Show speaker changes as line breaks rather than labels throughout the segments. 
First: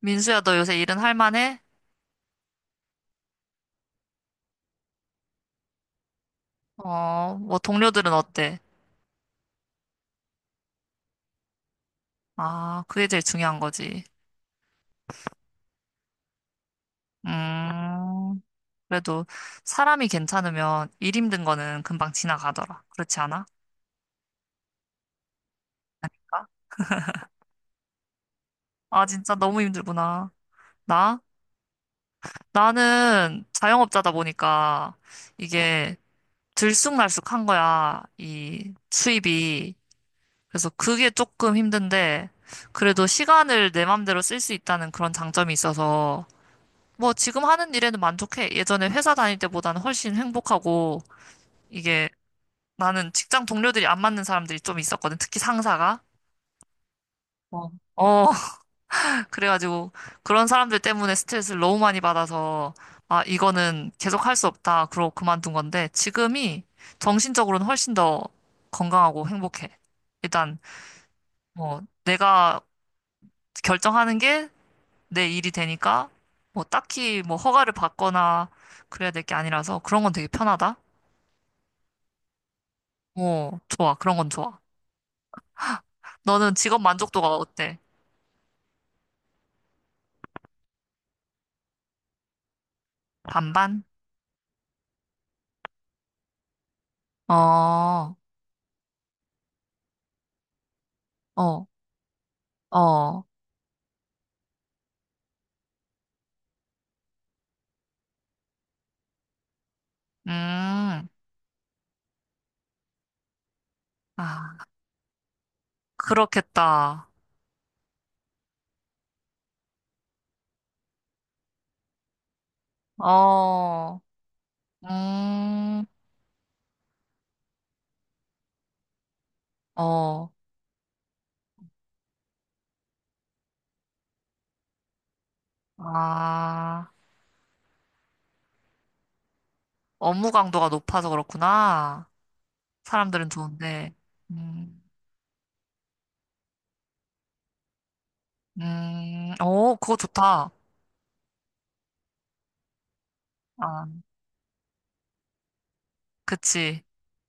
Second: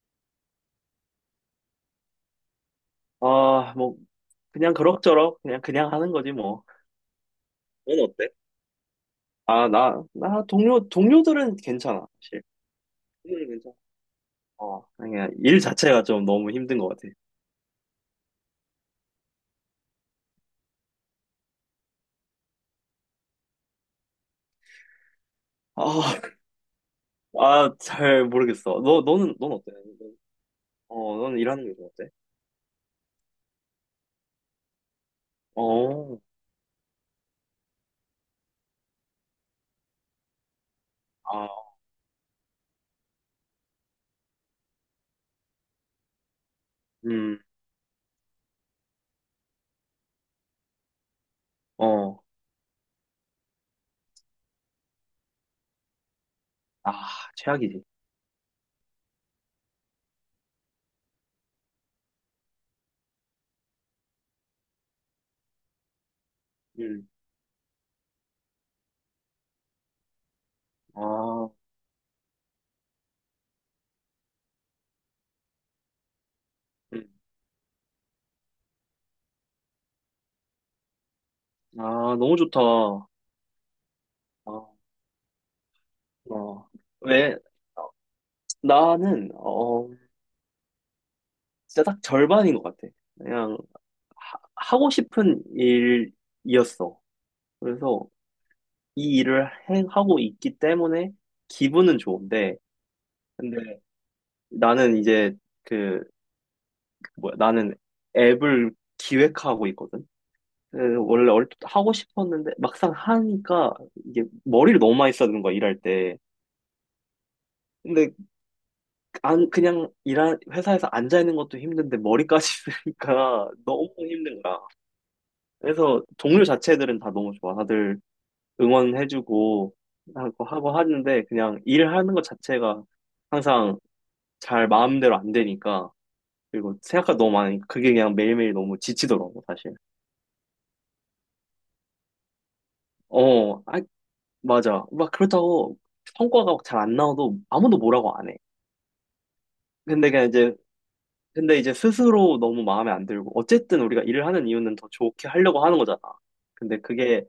민수야, 너 요새 일은 할 만해?
아, 뭐, 그냥 그럭저럭, 그냥 하는 거지, 뭐.
어, 뭐
넌
동료들은
어때?
어때?
아, 동료들은 괜찮아, 사실.
아, 그게 제일
오늘
중요한
괜찮아.
거지.
그냥 일 자체가 좀 너무 힘든 것 같아.
음, 그래도 사람이 괜찮으면 일 힘든 거는 금방 지나가더라. 그렇지 않아?
아, 아, 잘 모르겠어.
아, 진짜
넌
너무
어때? 넌-
힘들구나. 나?
는 일하는 게 좀 어때?
나는 자영업자다 보니까 이게
어,
들쑥날쑥한 거야, 이 수입이. 그래서 그게
아,
조금 힘든데, 그래도 시간을 내 맘대로 쓸 수 있다는 그런 장점이 있어서 뭐
음,
지금 하는 일에는 만족해. 예전에 회사 다닐 때보다는 훨씬 행복하고 이게
어,
나는 직장 동료들이 안 맞는 사람들이 좀 있었거든. 특히 상사가.
아,
어.
최악이지.
어, 그래가지고 그런 사람들 때문에 스트레스를 너무 많이 받아서 아, 이거는 계속 할 수 없다. 그러고 그만둔 건데 지금이
음,
정신적으로는 훨씬 더 건강하고 행복해. 일단
아,
뭐 내가 결정하는 게 내 일이 되니까 뭐
음,
딱히 뭐 허가를 받거나 그래야 될 게 아니라서 그런 건 되게 편하다.
아, 너무 좋다. 아,
어, 좋아. 그런 건 좋아. 너는
어,
직업 만족도가
왜,
어때?
어, 어, 진짜 딱 절반인 것 같아. 그냥,
반반?
하- 하고 싶은 일이었어.
어,
그래서
어,
이 일을 하고 있기 때문에 기분은 좋은데,
어.
근데 나는 이제 그, 나는 앱을 기획하고 있거든. 그
음,
원래 얼핏 하고 싶었는데 막상 하니까 이게
아,
머리를 너무 많이 쓰는 거야, 일할 때.
그렇겠다.
근데 안 그냥 일하 회사에서 앉아 있는 것도 힘든데 머리까지 쓰니까 너무
어,
힘든 거야.
음,
그래서 동료 자체들은 다 너무 좋아. 다들 응원해주고
어,
하고, 하고 하는데 그냥 일하는 것 자체가 항상 잘 마음대로 안 되니까 그리고
아,
생각가 너무 많으니까 그게 그냥 매일매일 너무 지치더라고 사실.
업무 강도가 높아서 그렇구나. 사람들은
어, 아,
좋은데. 음,
맞아. 막 그렇다고 성과가 잘 안 나와도 아무도 뭐라고 안 해.
오, 그거
근데 그냥
좋다.
이제 근데 이제 스스로 너무 마음에 안 들고 어쨌든
아,
우리가 일을 하는 이유는 더 좋게 하려고 하는 거잖아. 근데
그치.
그게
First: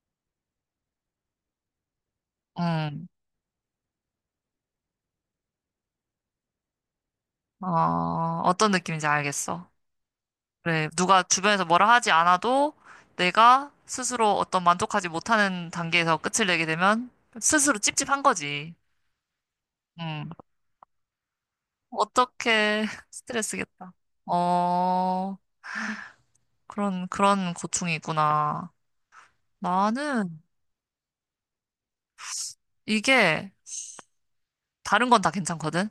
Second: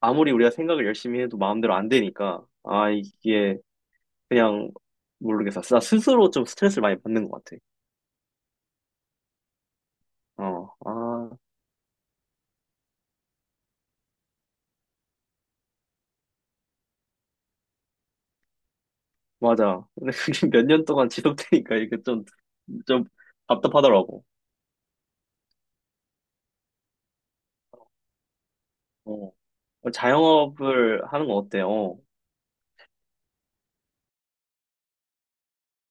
아무리 우리가 생각을 열심히 해도 마음대로 안 되니까 아
음,
이게 그냥 모르겠어. 나 스스로 좀 스트레스를 많이 받는 것 같아.
어, 어떤 느낌인지 알겠어.
어,
그래, 누가
아,
주변에서 뭐라 하지 않아도 내가 스스로 어떤 만족하지 못하는 단계에서 끝을 내게 되면 스스로 찝찝한 거지.
맞아. 근데
음,
그게 몇 년 동안 지속되니까 이게 좀,
어떻게
좀
스트레스겠다.
답답하더라고.
어, 그런 고충이 있구나.
어. 어,
나는
자영업을 하는 거 어때? 어,
이게 다른 건 다 괜찮거든?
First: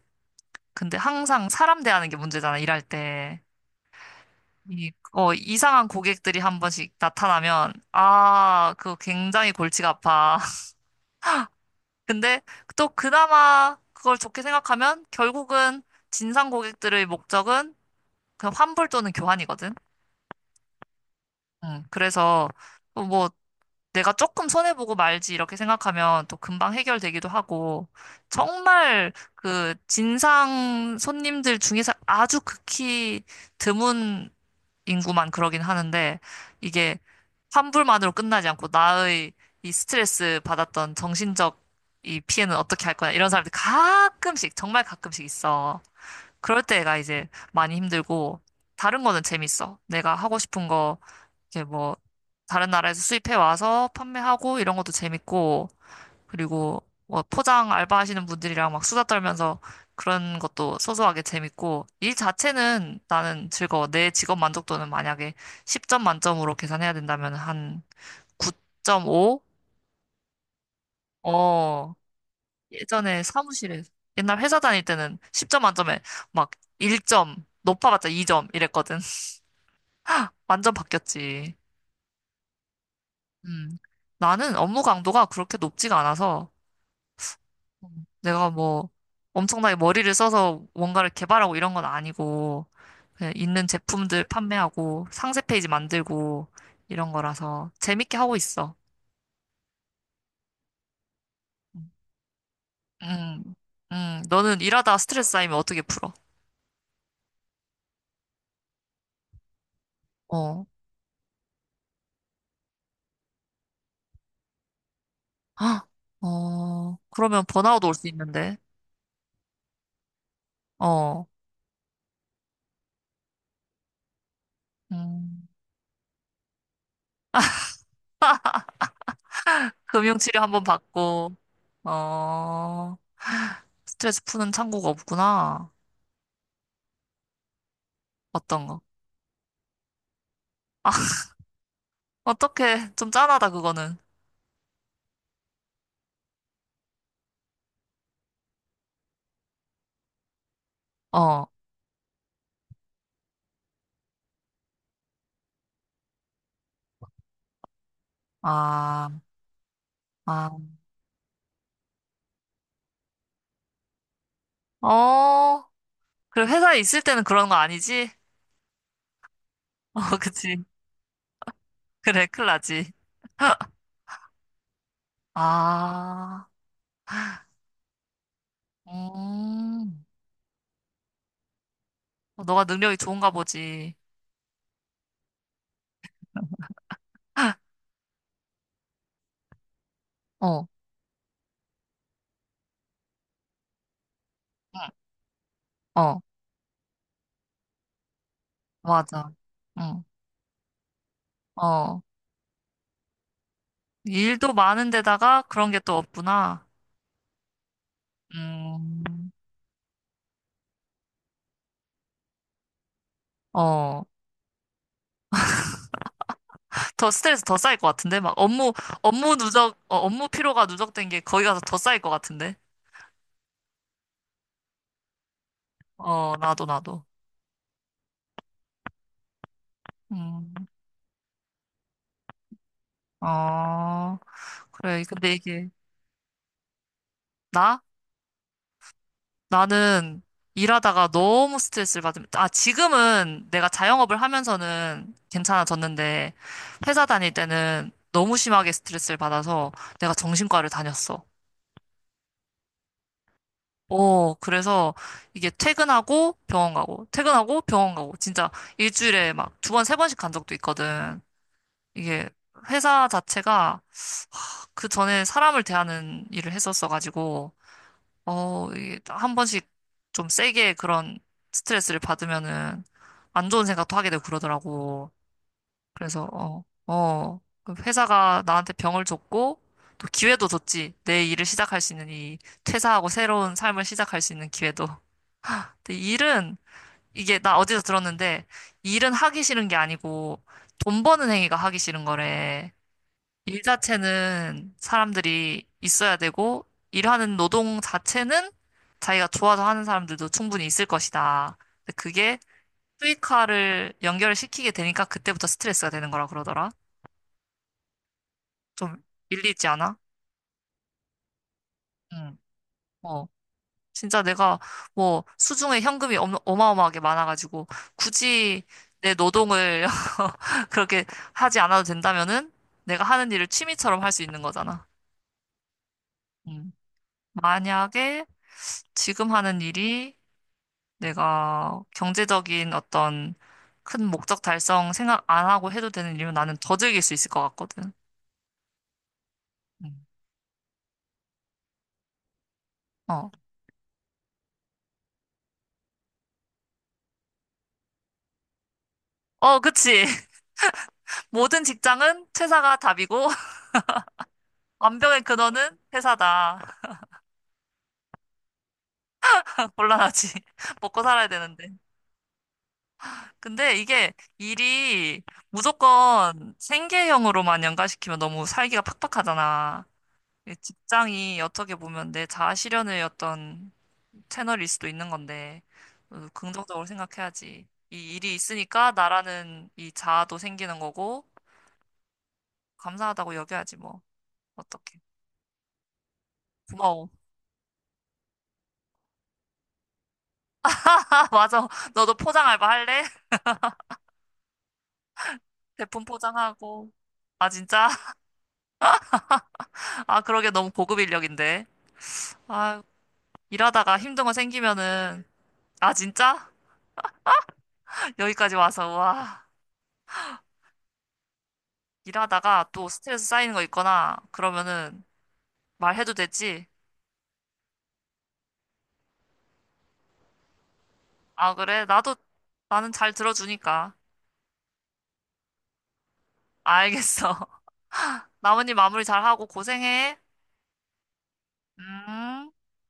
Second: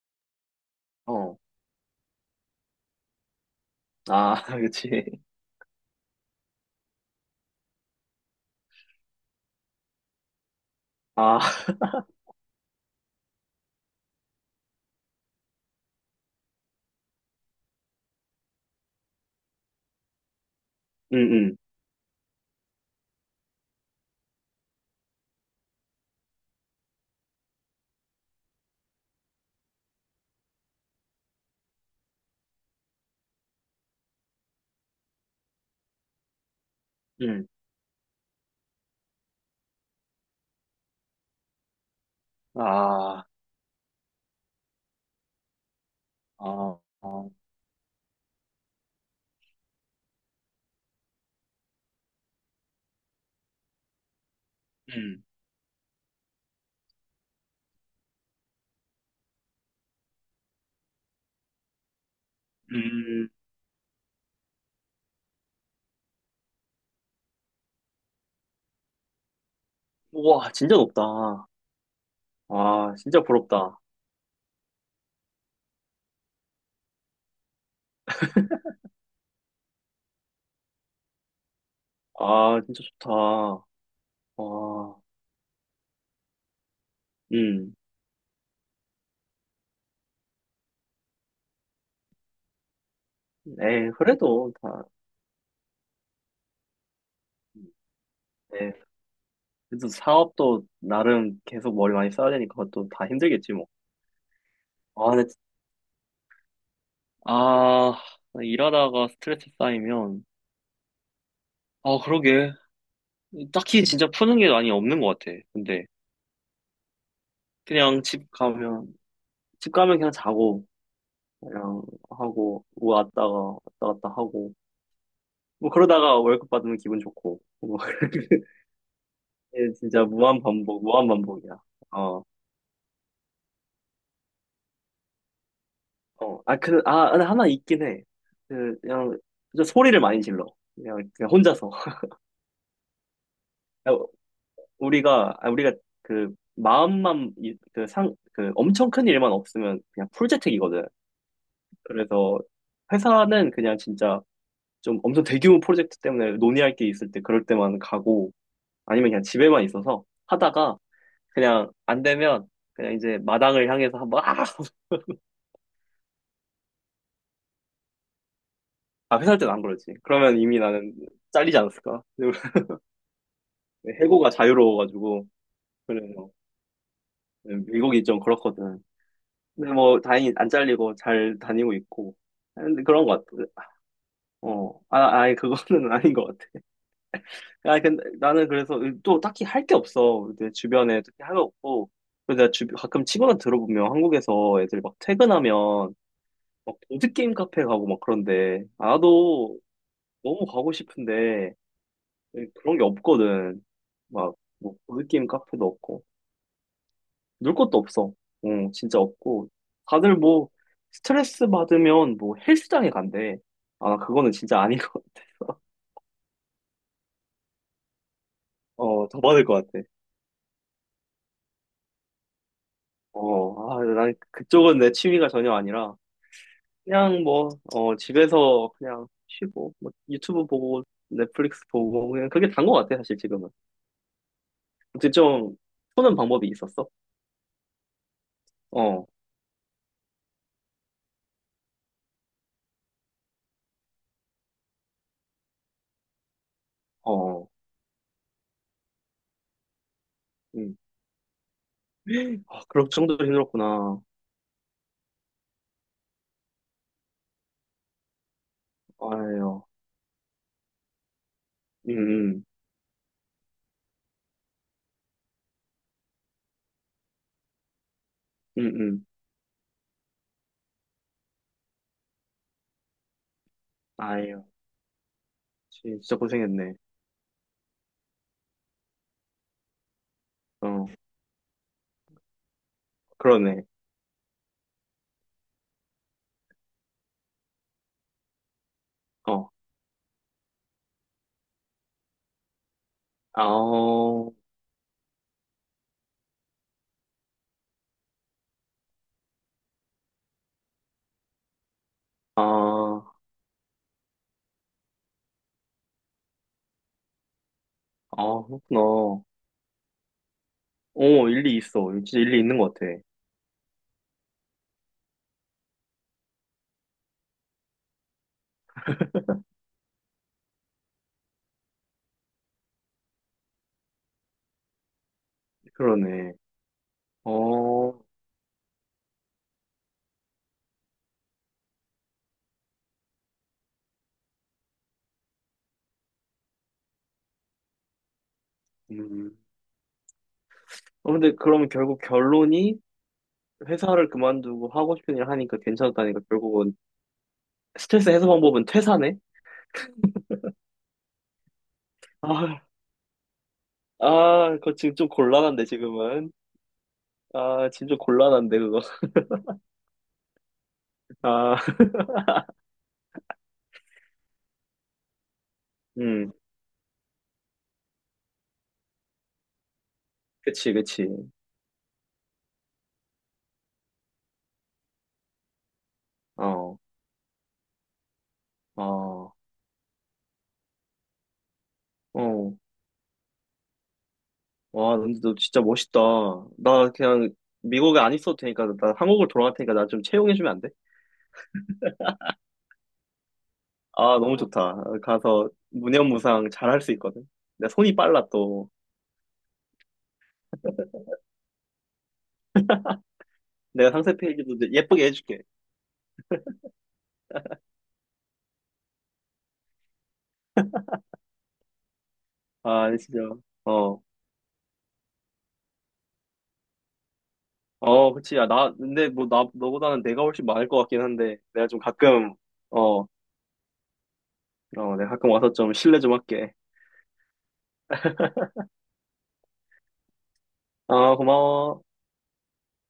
근데
어.
항상 사람 대하는 게 문제잖아, 일할 때.
아,
이,
그치.
어, 이상한 고객들이 한 번씩 나타나면, 아, 그거 굉장히 골치가 아파.
아,
근데 또 그나마 그걸 좋게 생각하면 결국은 진상 고객들의 목적은 그냥 환불 또는 교환이거든.
응, 응,
그래서 또뭐 내가 조금 손해보고 말지 이렇게 생각하면 또 금방 해결되기도 하고 정말 그 진상 손님들 중에서 아주 극히 드문 인구만 그러긴 하는데 이게
응.
환불만으로 끝나지 않고 나의 이 스트레스 받았던 정신적 이 피해는 어떻게 할 거야
아,
이런 사람들이 가끔씩 정말 가끔씩 있어. 그럴
아,
때가 이제
아.
많이 힘들고 다른 거는 재밌어. 내가 하고 싶은 거 이게 뭐 다른 나라에서 수입해 와서 판매하고 이런 것도
음,
재밌고 그리고 뭐 포장 알바하시는 분들이랑 막 수다 떨면서 그런 것도 소소하게 재밌고 일 자체는
음.
나는 즐거워. 내 직업 만족도는 만약에 10점 만점으로 계산해야 된다면 한 9.5?
우와, 진짜 높다.
어,
아,
예전에
진짜 부럽다.
사무실에 옛날 회사 다닐 때는 10점 만점에 막 1점 높아봤자 2점 이랬거든. 완전 바뀌었지.
아, 진짜 좋다.
음. 나는 업무
와,
강도가 그렇게 높지가 않아서
음.
내가 뭐 엄청나게 머리를 써서 뭔가를 개발하고 이런 건 아니고 그냥 있는
에,
제품들
그래도 다,
판매하고 상세 페이지 만들고 이런 거라서 재밌게 하고
에
있어.
그래도 사업도 나름 계속
음,
머리 많이 써야 되니까 그것도 다 힘들겠지
음,
뭐.
너는 일하다
아, 근데,
스트레스 쌓이면 어떻게 풀어?
아, 일하다가 스트레스 쌓이면,
어,
아, 그러게. 딱히 진짜 푸는 게 많이 없는 것 같아. 근데,
헉, 어, 그러면 번아웃 올
그냥
수
집
있는데,
가면, 집 가면 그냥 자고,
어,
그냥 뭐 왔다 갔다 하고,
음,
뭐 그러다가 월급 받으면 기분 좋고, 뭐, 이게 진짜
금융치료 한번
무한
받고,
반복이야. 어,
어, 스트레스 푸는 창구가 없구나.
어. 아, 그, 아, 근데 하나 있긴 해.
어떤 거?
그냥, 진짜 소리를 많이 질러. 그냥 혼자서.
어떻게 좀 짠하다
야,
그거는.
우리가 그 마음만 그 상 그 엄청 큰 일만 없으면 그냥 풀재택이거든.
어,
그래서 회사는 그냥 진짜 좀 엄청 대규모 프로젝트 때문에 논의할 게 있을 때 그럴 때만 가고 아니면
아.
그냥 집에만 있어서
아,
하다가 그냥 안 되면 그냥 이제 마당을 향해서 막
어, 그래, 회사에 있을 때는 그런 거 아니지?
아, 아, 회사할 때는 안 그러지.
어,
그러면 이미
그치.
나는 잘리지 않았을까?
그래, 큰일 나지.
해고가 자유로워가지고 그래서
아,
네, 미국이 좀 그렇거든. 근데 뭐
음,
다행히 안 잘리고 잘 다니고 있고
어, 너가
근데
능력이
그런 것
좋은가
같아.
보지.
어, 아, 아니 그거는 아닌 것 같아. 아, 근데 나는 그래서 또 딱히 할 게 없어. 내
어,
주변에 특히 할 거 없고. 그래서 내가 주, 가끔 친구들 들어보면 한국에서 애들
응,
막 퇴근하면
어,
막 보드 게임 카페 가고 막 그런데
맞아.
나도
응,
너무 가고 싶은데
어,
그런 게 없거든. 막
일도
뭐 보드 게임
많은데다가
카페도
그런 게 또
없고.
없구나.
놀 것도 없어. 어, 진짜
음,
없고. 다들 뭐, 스트레스 받으면 뭐 헬스장에 간대. 아,
어,
그거는 진짜 아닌 것 같아서.
더 스트레스 더 쌓일 것 같은데? 막 업무,
어, 더
업무
받을 것
누적,
같아.
어, 업무 피로가 누적된 게 거기 가서 더 쌓일 것 같은데?
어, 아, 난 그쪽은 내 취미가 전혀 아니라,
어, 나도, 나도.
그냥 뭐, 어, 집에서 그냥 쉬고, 뭐, 유튜브
음,
보고, 넷플릭스 보고, 그냥 그게 단 것 같아, 사실 지금은.
어, 그래,
근데
근데
좀,
이게,
푸는 방법이 있었어?
나?
어,
나는 일하다가 너무 스트레스를 받으면, 아, 지금은 내가 자영업을 하면서는 괜찮아졌는데, 회사
어,
다닐
어.
때는 너무 심하게 스트레스를 받아서 내가 정신과를
음.
다녔어.
아, 그럴 정도로 힘들었구나.
오, 그래서 이게 퇴근하고 병원 가고, 퇴근하고 병원 가고, 진짜 일주일에 막
아유,
두 번, 세 번씩 간 적도 있거든.
음,
이게
음,
회사 자체가 그 전에 사람을 대하는 일을 했었어가지고,
음,
어, 이게
음.
한 번씩 좀 세게 그런 스트레스를 받으면은 안 좋은 생각도 하게 되고
아유,
그러더라고.
진짜
그래서, 어,
고생했네.
어, 그 회사가 나한테 병을 줬고, 또 기회도
어,
줬지. 내 일을 시작할 수 있는 이 퇴사하고 새로운
그러네.
삶을 시작할 수 있는 기회도. 근데 일은, 이게 나 어디서 들었는데, 일은 하기
어,
싫은 게 아니고, 돈 버는 행위가 하기 싫은 거래.
아,
일
어,
자체는 사람들이 있어야 되고, 일하는 노동 자체는 자기가 좋아서 하는 사람들도 충분히 있을 것이다. 근데 그게
아,
수익화를 연결 시키게 되니까 그때부터 스트레스가 되는 거라 그러더라.
아,
좀
그렇구나.
일리 있지 않아?
어, 일리 있어. 진짜
응.
일리 있는 것 같아.
어. 진짜 내가 뭐 수중에 현금이 어마어마하게 많아가지고 굳이 내 노동을 그렇게 하지 않아도 된다면은 내가 하는 일을 취미처럼 할 수 있는 거잖아.
그러네.
음.
어,
만약에 지금 하는 일이 내가 경제적인 어떤 큰 목적 달성 생각 안 하고 해도 되는 일이면 나는 더 즐길 수 있을 것 같거든.
음.
음.
어, 근데 그러면 결국 결론이
어.
회사를 그만두고 하고 싶은 일 하니까 괜찮았다니까 결국은 스트레스 해소 방법은 퇴사네?
어, 그치. 모든 직장은
아,
퇴사가 답이고,
아, 그거 지금 좀
완벽의
곤란한데,
근원은
지금은.
회사다.
아, 지금 좀 곤란한데, 그거.
곤란하지. 먹고 살아야
아,
되는데. 근데 이게 일이
음,
무조건 생계형으로만 연관시키면 너무 살기가 팍팍하잖아. 이
그치, 그치.
직장이 어떻게 보면 내 자아실현의 어떤 채널일 수도 있는 건데, 어,
어,
긍정적으로 생각해야지. 이 일이 있으니까
어,
나라는 이 자아도 생기는 거고,
어.
감사하다고 여겨야지, 뭐.
와,
어떡해.
근데 너 진짜 멋있다. 나
고마워.
그냥 미국에 안 있어도 되니까, 나 한국으로 돌아갈 테니까 나 좀 채용해주면 안 돼?
맞아. 너도 포장 알바 할래?
아, 너무 좋다. 가서
제품
무념무상 잘 할
포장하고.
수 있거든.
아,
내가
진짜?
손이 빨라, 또.
아, 그러게 너무 고급 인력인데. 아,
내가
일하다가
상세
힘든 거
페이지도 예쁘게
생기면은,
해줄게.
아, 진짜? 여기까지 와서, 와. 일하다가 또
아, 진짜.
스트레스 쌓이는 거
어.
있거나, 그러면은, 말해도 되지?
어, 그치. 근데 뭐, 나, 너보다는 내가 훨씬 많을 것 같긴 한데,
아,
내가 좀
그래? 나도,
가끔,
나는
어,
잘 들어주니까.
어, 내가 가끔 와서 좀 실례 좀 할게.
알겠어. 나머지 마무리 잘하고 고생해.
아, 고마워.
음.